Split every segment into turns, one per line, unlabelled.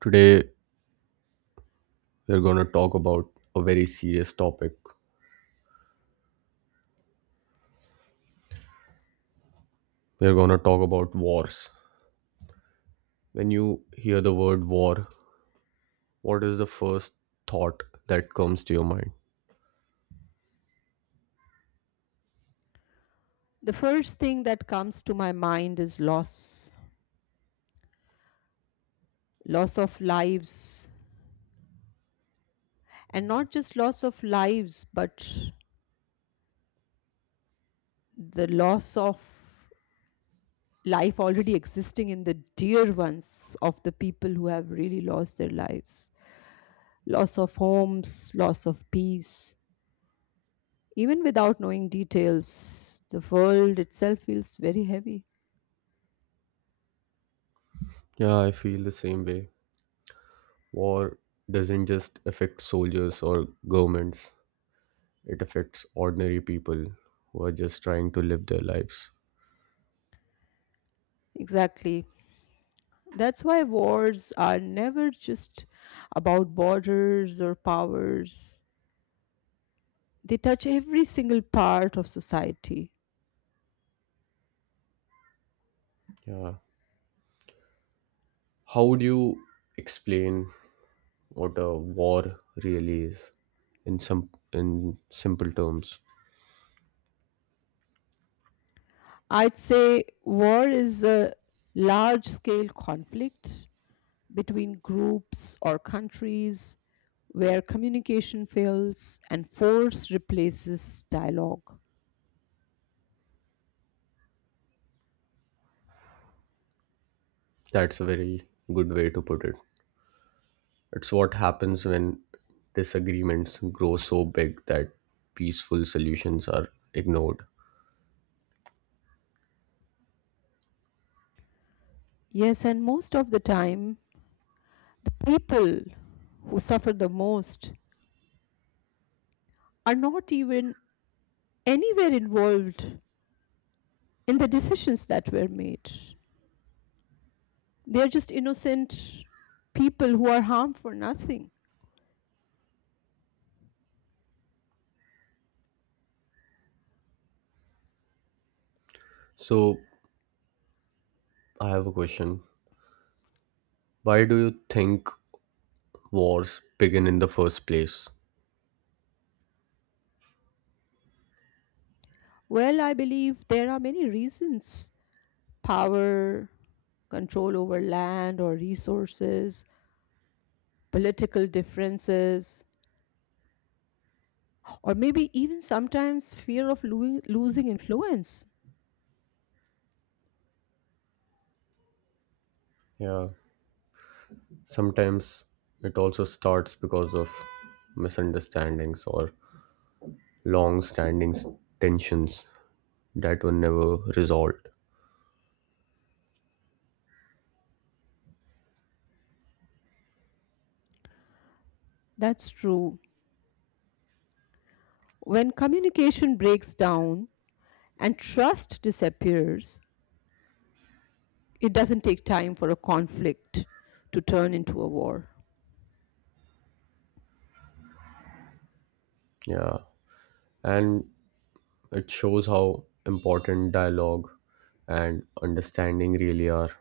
Today, we're going to talk about a very serious topic. We're going to talk about wars. When you hear the word war, what is the first thought that comes to your mind?
The first thing that comes to my mind is loss, loss of lives, and not just loss of lives, but the loss of life already existing in the dear ones of the people who have really lost their lives. Loss of homes, loss of peace. Even without knowing details, the world itself feels very heavy.
Yeah, I feel the same way. War doesn't just affect soldiers or governments, it affects ordinary people who are just trying to live their lives.
Exactly. That's why wars are never just about borders or powers. They touch every single part of society.
Yeah. How would you explain what a war really is in simple terms?
I'd say war is a large scale conflict between groups or countries where communication fails and force replaces dialogue.
That's a very good way to put it. It's what happens when disagreements grow so big that peaceful solutions are ignored.
Yes, and most of the time, people who suffer the most are not even anywhere involved in the decisions that were made. They are just innocent people who are harmed for nothing.
So, I have a question. Why do you think wars begin in the first place?
Well, I believe there are many reasons: power, control over land or resources, political differences, or maybe even sometimes fear of losing influence.
Yeah, sometimes it also starts because of misunderstandings or long standing tensions that were never resolved.
That's true. When communication breaks down and trust disappears, it doesn't take time for a conflict to turn into a war.
Yeah, and it shows how important dialogue and understanding really are.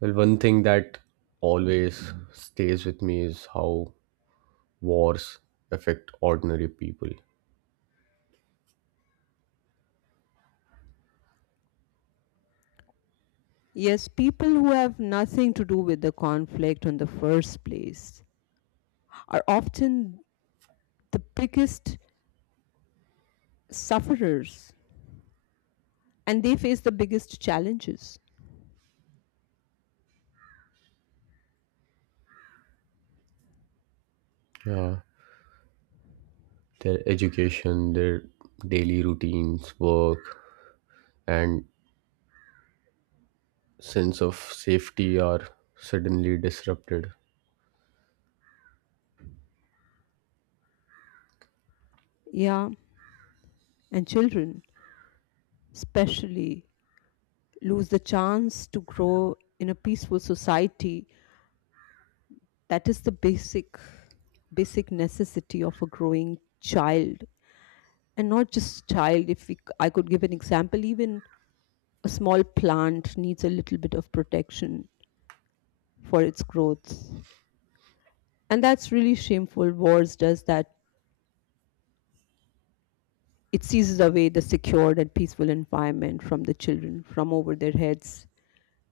Well, one thing that always stays with me is how wars affect ordinary people.
Yes, people who have nothing to do with the conflict in the first place are often the biggest sufferers, and they face the biggest challenges.
Yeah, their education, their daily routines, work, and sense of safety are suddenly disrupted.
Yeah, and children, especially, lose the chance to grow in a peaceful society. That is the basic necessity of a growing child, and not just child. If I could give an example, even a small plant needs a little bit of protection for its growth, and that's really shameful. Wars does that. It seizes away the secured and peaceful environment from the children, from over their heads,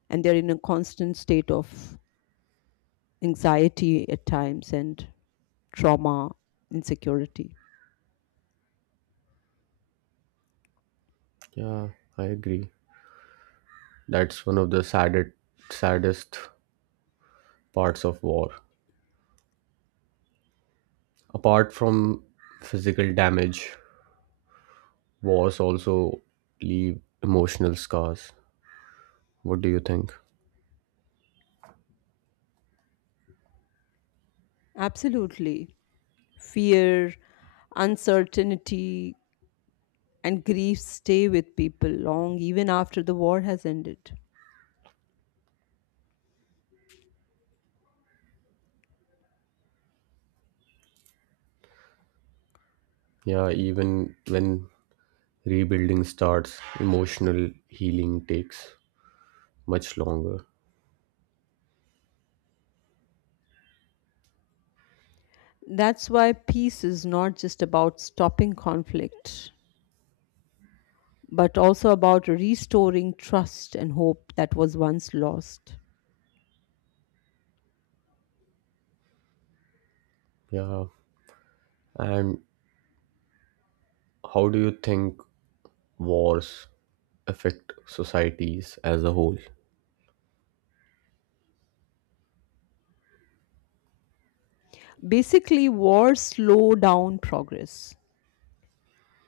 and they're in a constant state of anxiety at times, and trauma, insecurity.
Yeah, I agree. That's one of the saddest parts of war. Apart from physical damage, wars also leave emotional scars. What do you think?
Absolutely. Fear, uncertainty, and grief stay with people long even after the war has ended.
Yeah, even when rebuilding starts, emotional healing takes much longer.
That's why peace is not just about stopping conflict, but also about restoring trust and hope that was once lost.
Yeah, and how do you think wars affect societies as a whole?
Basically, wars slow down progress.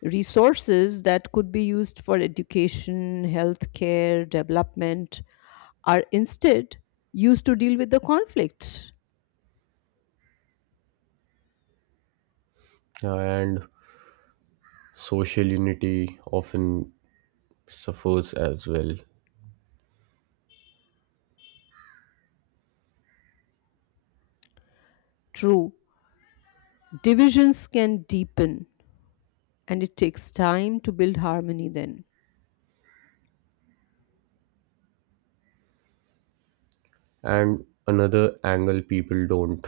Resources that could be used for education, healthcare, development are instead used to deal with the conflict.
Yeah, and social unity often suffers as well.
True, divisions can deepen and it takes time to build harmony then.
And another angle people don't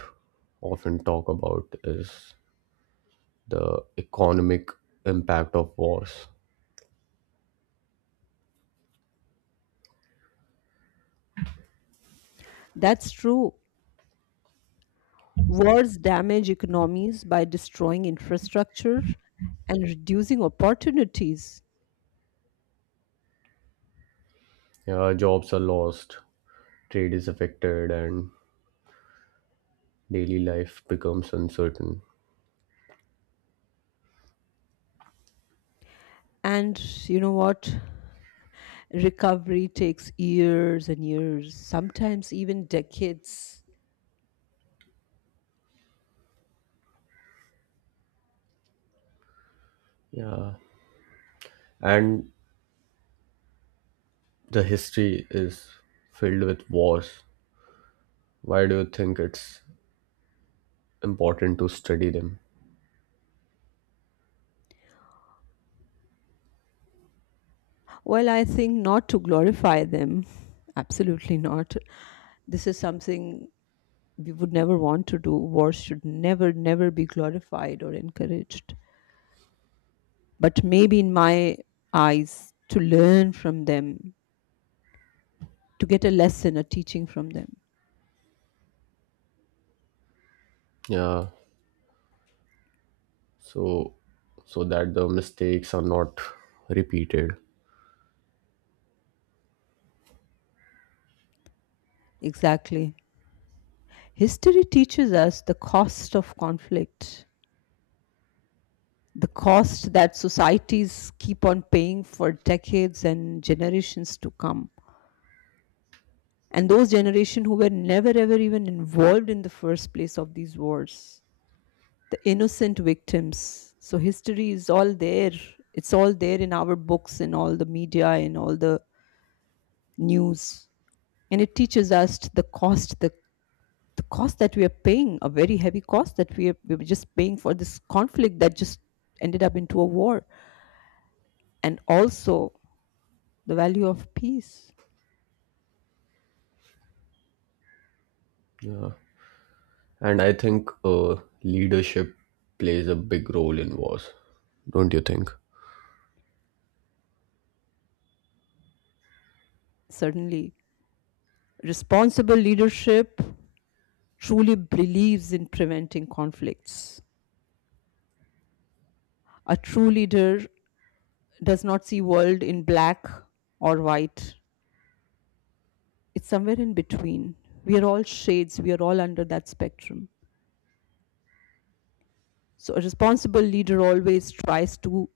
often talk about is the economic impact of wars.
That's true. Wars damage economies by destroying infrastructure and reducing opportunities.
Yeah, jobs are lost, trade is affected, and daily life becomes uncertain.
And you know what? Recovery takes years and years, sometimes even decades.
Yeah, and the history is filled with wars. Why do you think it's important to study them?
Well, I think not to glorify them. Absolutely not. This is something we would never want to do. War should never, never be glorified or encouraged. But maybe in my eyes, to learn from them, to get a lesson, a teaching from them.
Yeah, so so that the mistakes are not repeated.
Exactly. History teaches us the cost of conflict, the cost that societies keep on paying for decades and generations to come, and those generation who were never ever even involved in the first place of these wars, the innocent victims. So history is all there, it's all there in our books, in all the media, in all the news, and it teaches us the cost that we are paying a very heavy cost that we were just paying for this conflict that just ended up into a war, and also the value of peace.
And I think leadership plays a big role in wars, don't you think?
Certainly, responsible leadership truly believes in preventing conflicts. A true leader does not see world in black or white. It's somewhere in between. We are all shades, we are all under that spectrum. So a responsible leader always tries to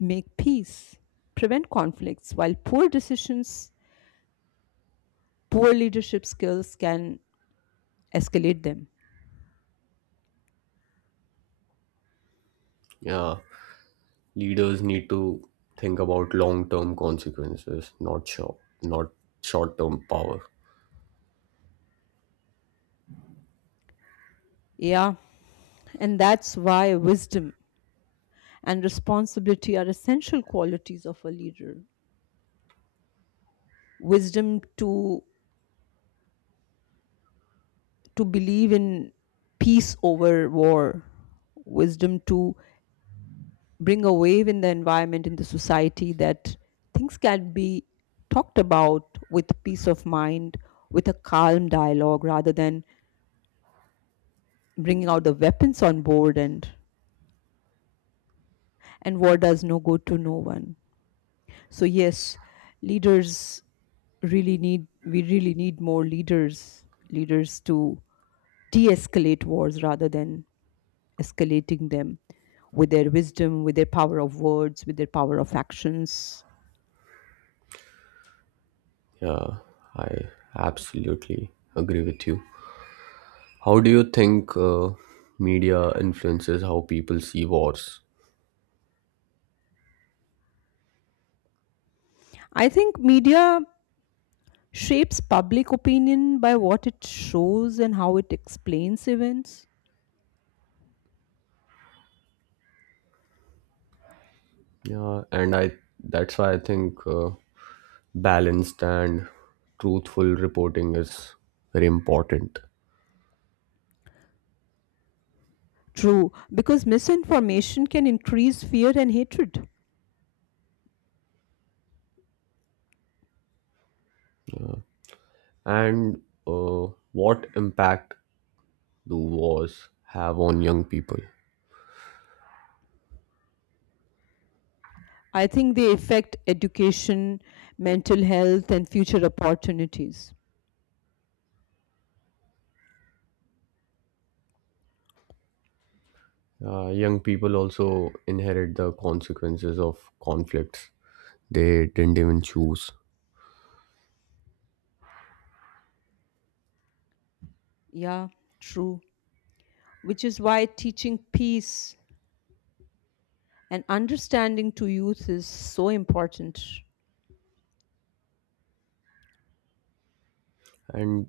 make peace, prevent conflicts, while poor decisions, poor leadership skills can escalate them.
Yeah, leaders need to think about long term consequences, not short term power.
Yeah, and that's why wisdom and responsibility are essential qualities of a leader. Wisdom to believe in peace over war, wisdom to bring a wave in the environment, in the society, that things can be talked about with peace of mind, with a calm dialogue rather than bringing out the weapons on board, and war does no good to no one. So yes, leaders really need we really need more leaders to de escalate wars rather than escalating them with their wisdom, with their power of words, with their power of actions.
Yeah, I absolutely agree with you. How do you think media influences how people see wars?
I think media shapes public opinion by what it shows and how it explains events.
Yeah, and I that's why I think balanced and truthful reporting is very important.
True, because misinformation can increase fear and hatred.
And what impact do wars have on young people?
I think they affect education, mental health, and future opportunities.
Young people also inherit the consequences of conflicts they didn't even choose.
Yeah, true. Which is why teaching peace and understanding to youth is so important.
And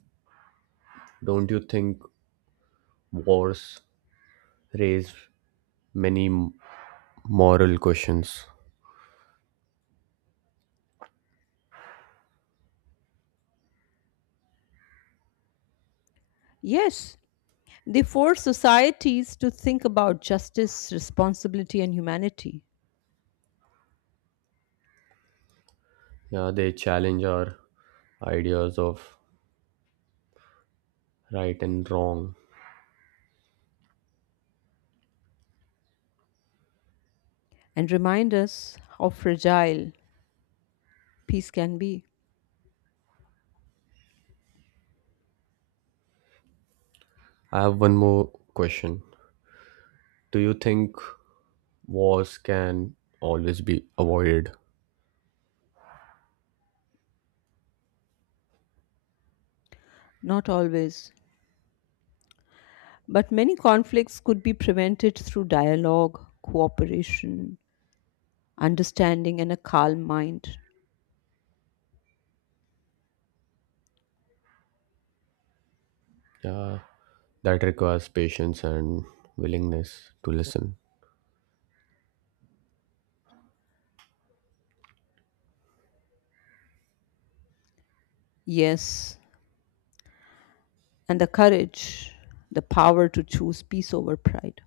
don't you think wars raise many m- moral questions?
Yes, they force societies to think about justice, responsibility, and humanity,
Yeah, they challenge our ideas of right and wrong.
and remind us how fragile peace can be.
I have one more question. Do you think wars can always be avoided?
Not always, but many conflicts could be prevented through dialogue, cooperation, understanding, and a calm mind.
Yeah, that requires patience and willingness to listen.
Yes, and the courage, the power to choose peace over pride.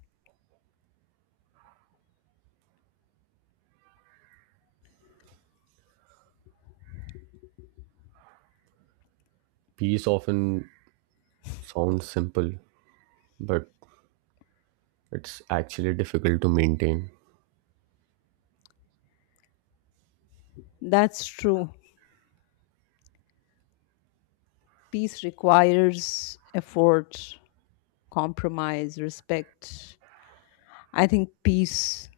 Peace often sounds simple, but it's actually difficult to maintain.
That's true. Peace requires effort, compromise, respect. I think peace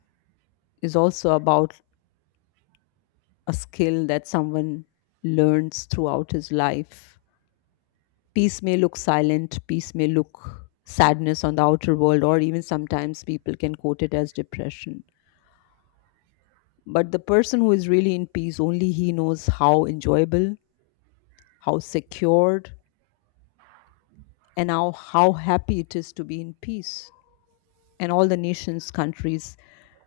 is also about a skill that someone learns throughout his life. Peace may look silent, peace may look sadness on the outer world, or even sometimes people can quote it as depression. But the person who is really in peace, only he knows how enjoyable, how secured, and how happy it is to be in peace. And all the nations, countries,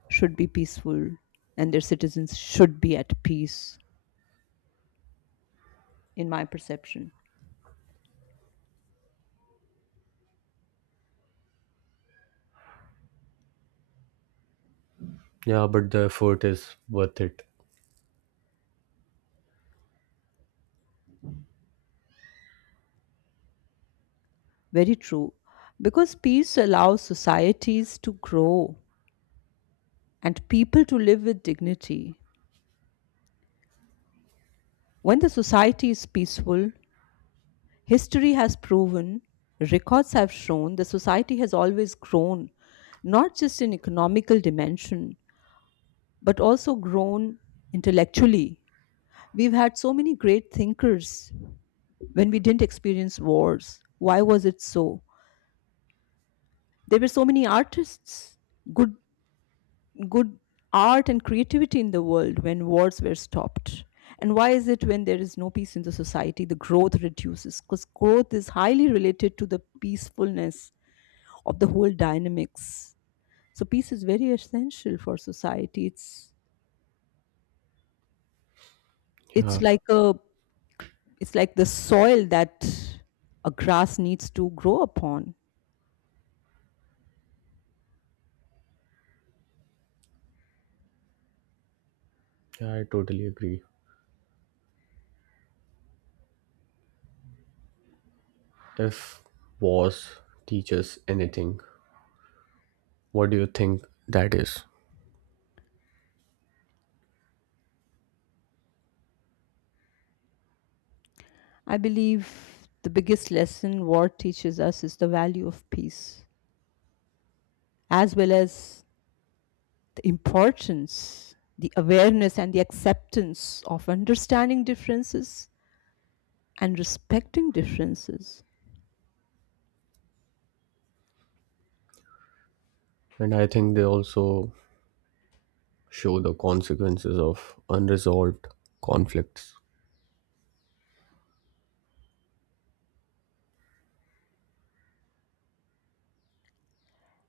should be peaceful and their citizens should be at peace, in my perception.
Yeah, but the effort is worth it.
Very true. Because peace allows societies to grow and people to live with dignity. When the society is peaceful, history has proven, records have shown, the society has always grown, not just in economical dimension, but also grown intellectually. We've had so many great thinkers when we didn't experience wars. Why was it so? There were so many artists, good good art and creativity in the world when wars were stopped. And why is it when there is no peace in the society the growth reduces? Because growth is highly related to the peacefulness of the whole dynamics. So peace is very essential for society.
Yeah,
It's like a it's like the soil that a grass needs to grow upon.
yeah, I totally agree. If wars teaches anything, what do you think that is?
I believe the biggest lesson war teaches us is the value of peace, as well as the importance, the awareness, and the acceptance of understanding differences and respecting differences,
And I think they also show the consequences of unresolved conflicts.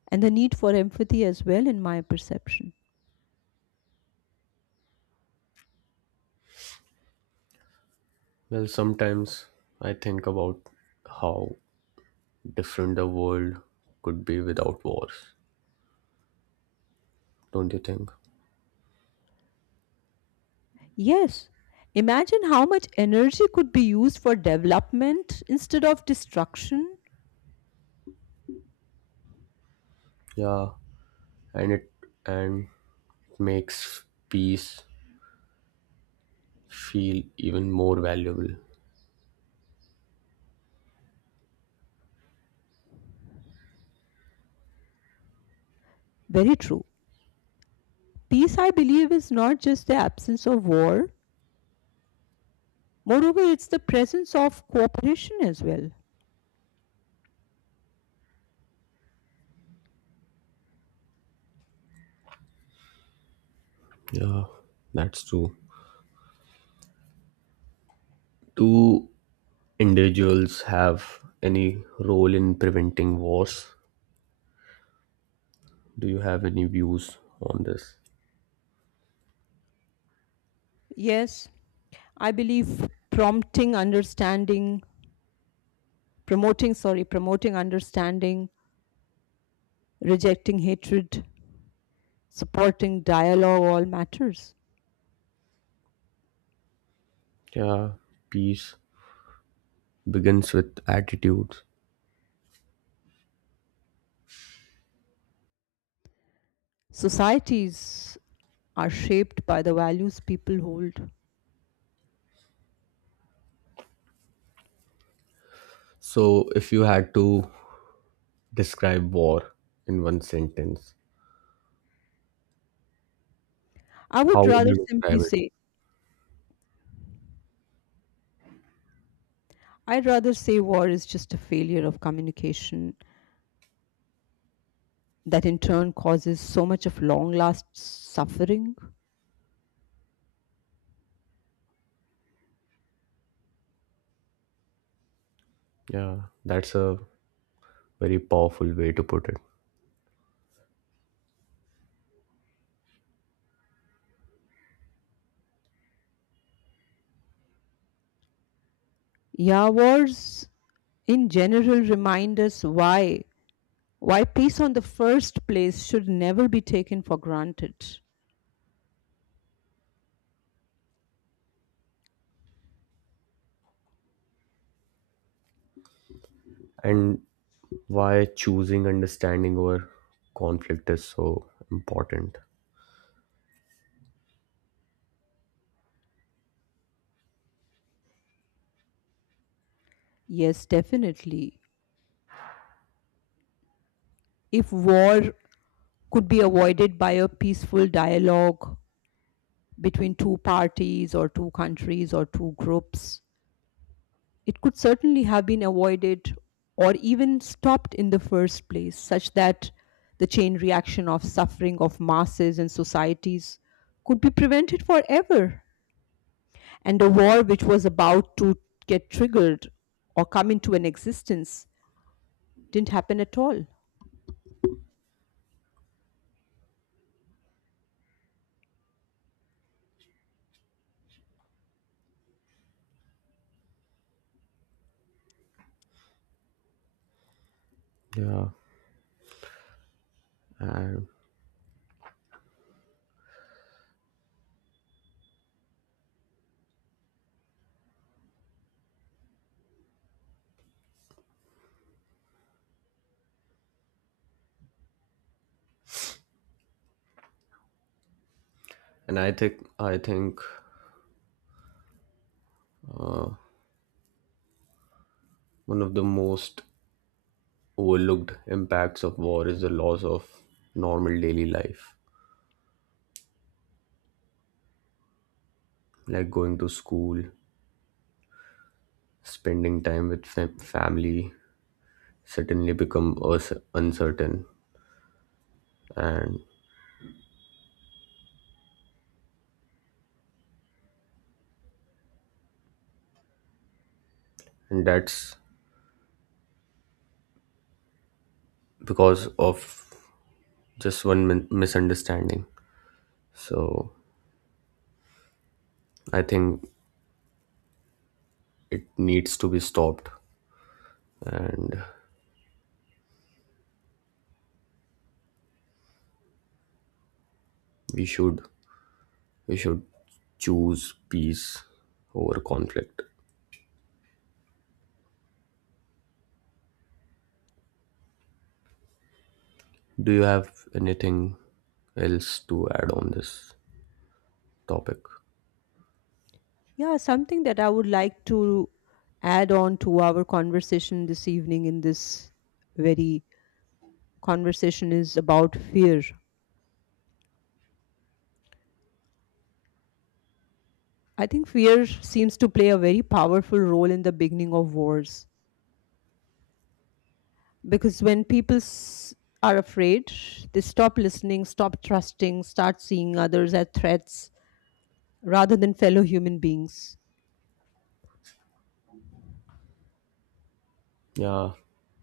and the need for empathy as well, in my perception.
Well, sometimes I think about how different the world could be without wars. Don't you think?
Yes, imagine how much energy could be used for development instead of destruction.
Yeah, and it and makes peace feel even more valuable.
Very true. Peace, I believe, is not just the absence of war, moreover, it's the presence of cooperation as well.
Yeah, that's true. Do individuals have any role in preventing wars? Do you have any views on this?
Yes, I believe prompting understanding, promoting sorry promoting understanding, rejecting hatred, supporting dialogue, all matters.
Yeah, peace begins with attitudes.
Societies are shaped by the values people hold.
So, if you had to describe war in one sentence,
I
how
would
would
rather
you describe
simply
it?
say, I'd rather say war is just a failure of communication that in turn causes so much of long last suffering.
Yeah, that's a very powerful way to put it.
Yeah, wars in general remind us why peace on the first place should never be taken for granted.
And why choosing understanding over conflict is so important.
Yes, definitely. If war could be avoided by a peaceful dialogue between two parties or two countries or two groups, it could certainly have been avoided or even stopped in the first place, such that the chain reaction of suffering of masses and societies could be prevented forever. And a war which was about to get triggered or come into an existence didn't happen at all.
Yeah, and and I think one of the most overlooked impacts of war is the loss of normal daily life, like going to school, spending time with family, suddenly become uncertain, and and that's because of just one misunderstanding. So I think it needs to be stopped, and we should we should choose peace over conflict. Do you have anything else to add on this topic?
Yeah, something that I would like to add on to our conversation this evening in this very conversation is about fear. I think fear seems to play a very powerful role in the beginning of wars because when are afraid, they stop listening, stop trusting, start seeing others as threats rather than fellow human beings.
Yeah,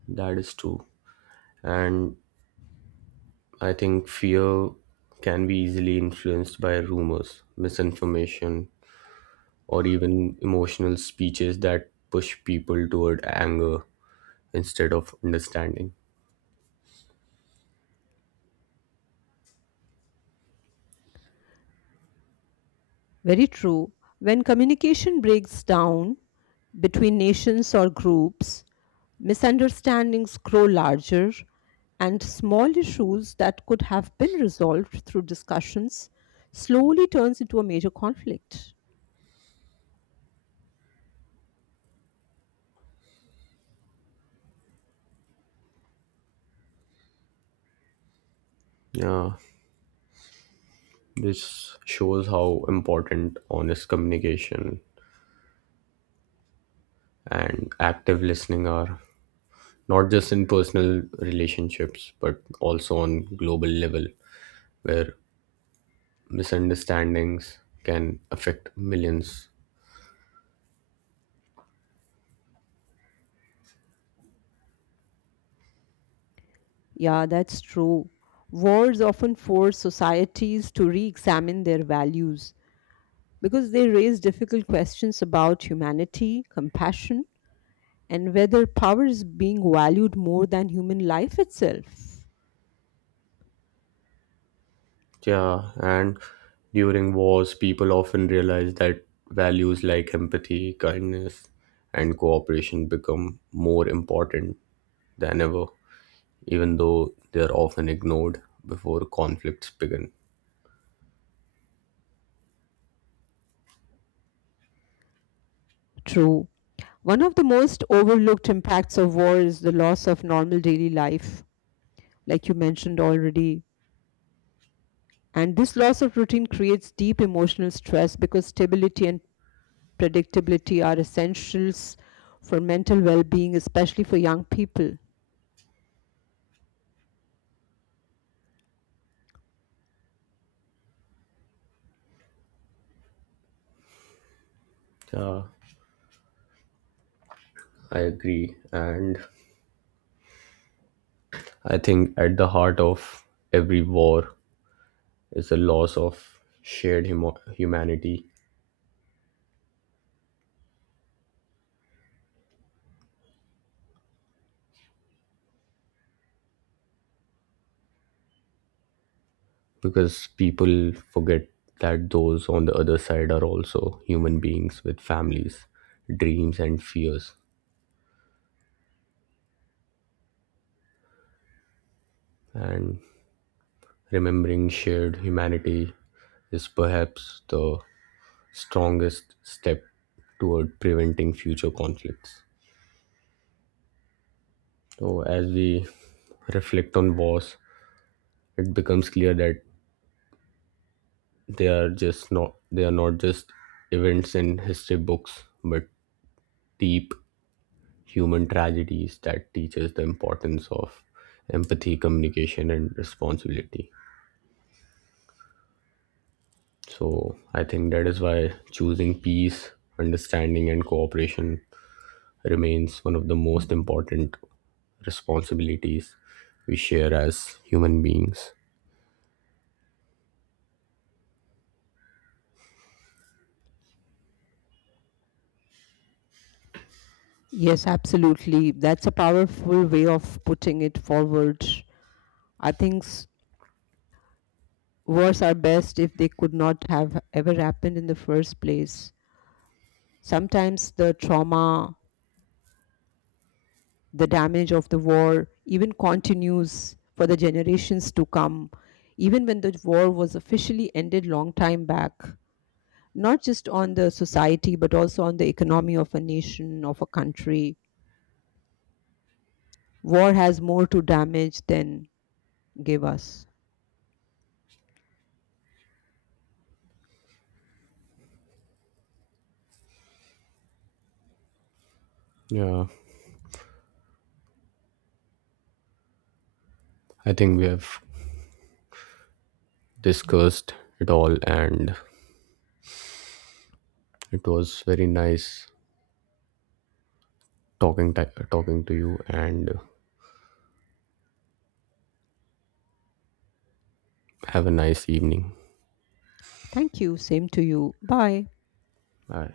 that is true. And I think fear can be easily influenced by rumors, misinformation, or even emotional speeches that push people toward anger instead of understanding.
Very true. When communication breaks down between nations or groups, misunderstandings grow larger, and small issues that could have been resolved through discussions slowly turns into a major conflict.
Yeah, this shows how important honest communication and active listening are, not just in personal relationships, but also on global level, where misunderstandings can affect millions.
Yeah, that's true. Wars often force societies to re-examine their values because they raise difficult questions about humanity, compassion, and whether power is being valued more than human life itself.
Yeah, and during wars, people often realize that values like empathy, kindness, and cooperation become more important than ever, even though they are often ignored before conflicts begin.
True. One of the most overlooked impacts of war is the loss of normal daily life, like you mentioned already. And this loss of routine creates deep emotional stress because stability and predictability are essentials for mental well being, especially for young people.
Yeah, I agree. And I think at the heart of every war it's a loss of shared humo humanity because people forget that those on the other side are also human beings with families, dreams, and fears. And remembering shared humanity is perhaps the strongest step toward preventing future conflicts. So, as we reflect on wars, it becomes clear that they are not just events in history books, but deep human tragedies that teaches the importance of empathy, communication, and responsibility. So I think that is why choosing peace, understanding, and cooperation remains one of the most important responsibilities we share as human beings.
Yes, absolutely. That's a powerful way of putting it forward. I think s- Wars are best if they could not have ever happened in the first place. Sometimes the trauma, the damage of the war even continues for the generations to come, even when the war was officially ended long time back. Not just on the society, but also on the economy of a nation, of a country. War has more to damage than give us.
Yeah, I think we have discussed it all, and it was very nice talking ti talking to you. And have a nice evening.
Thank you. Same to you. Bye.
Bye.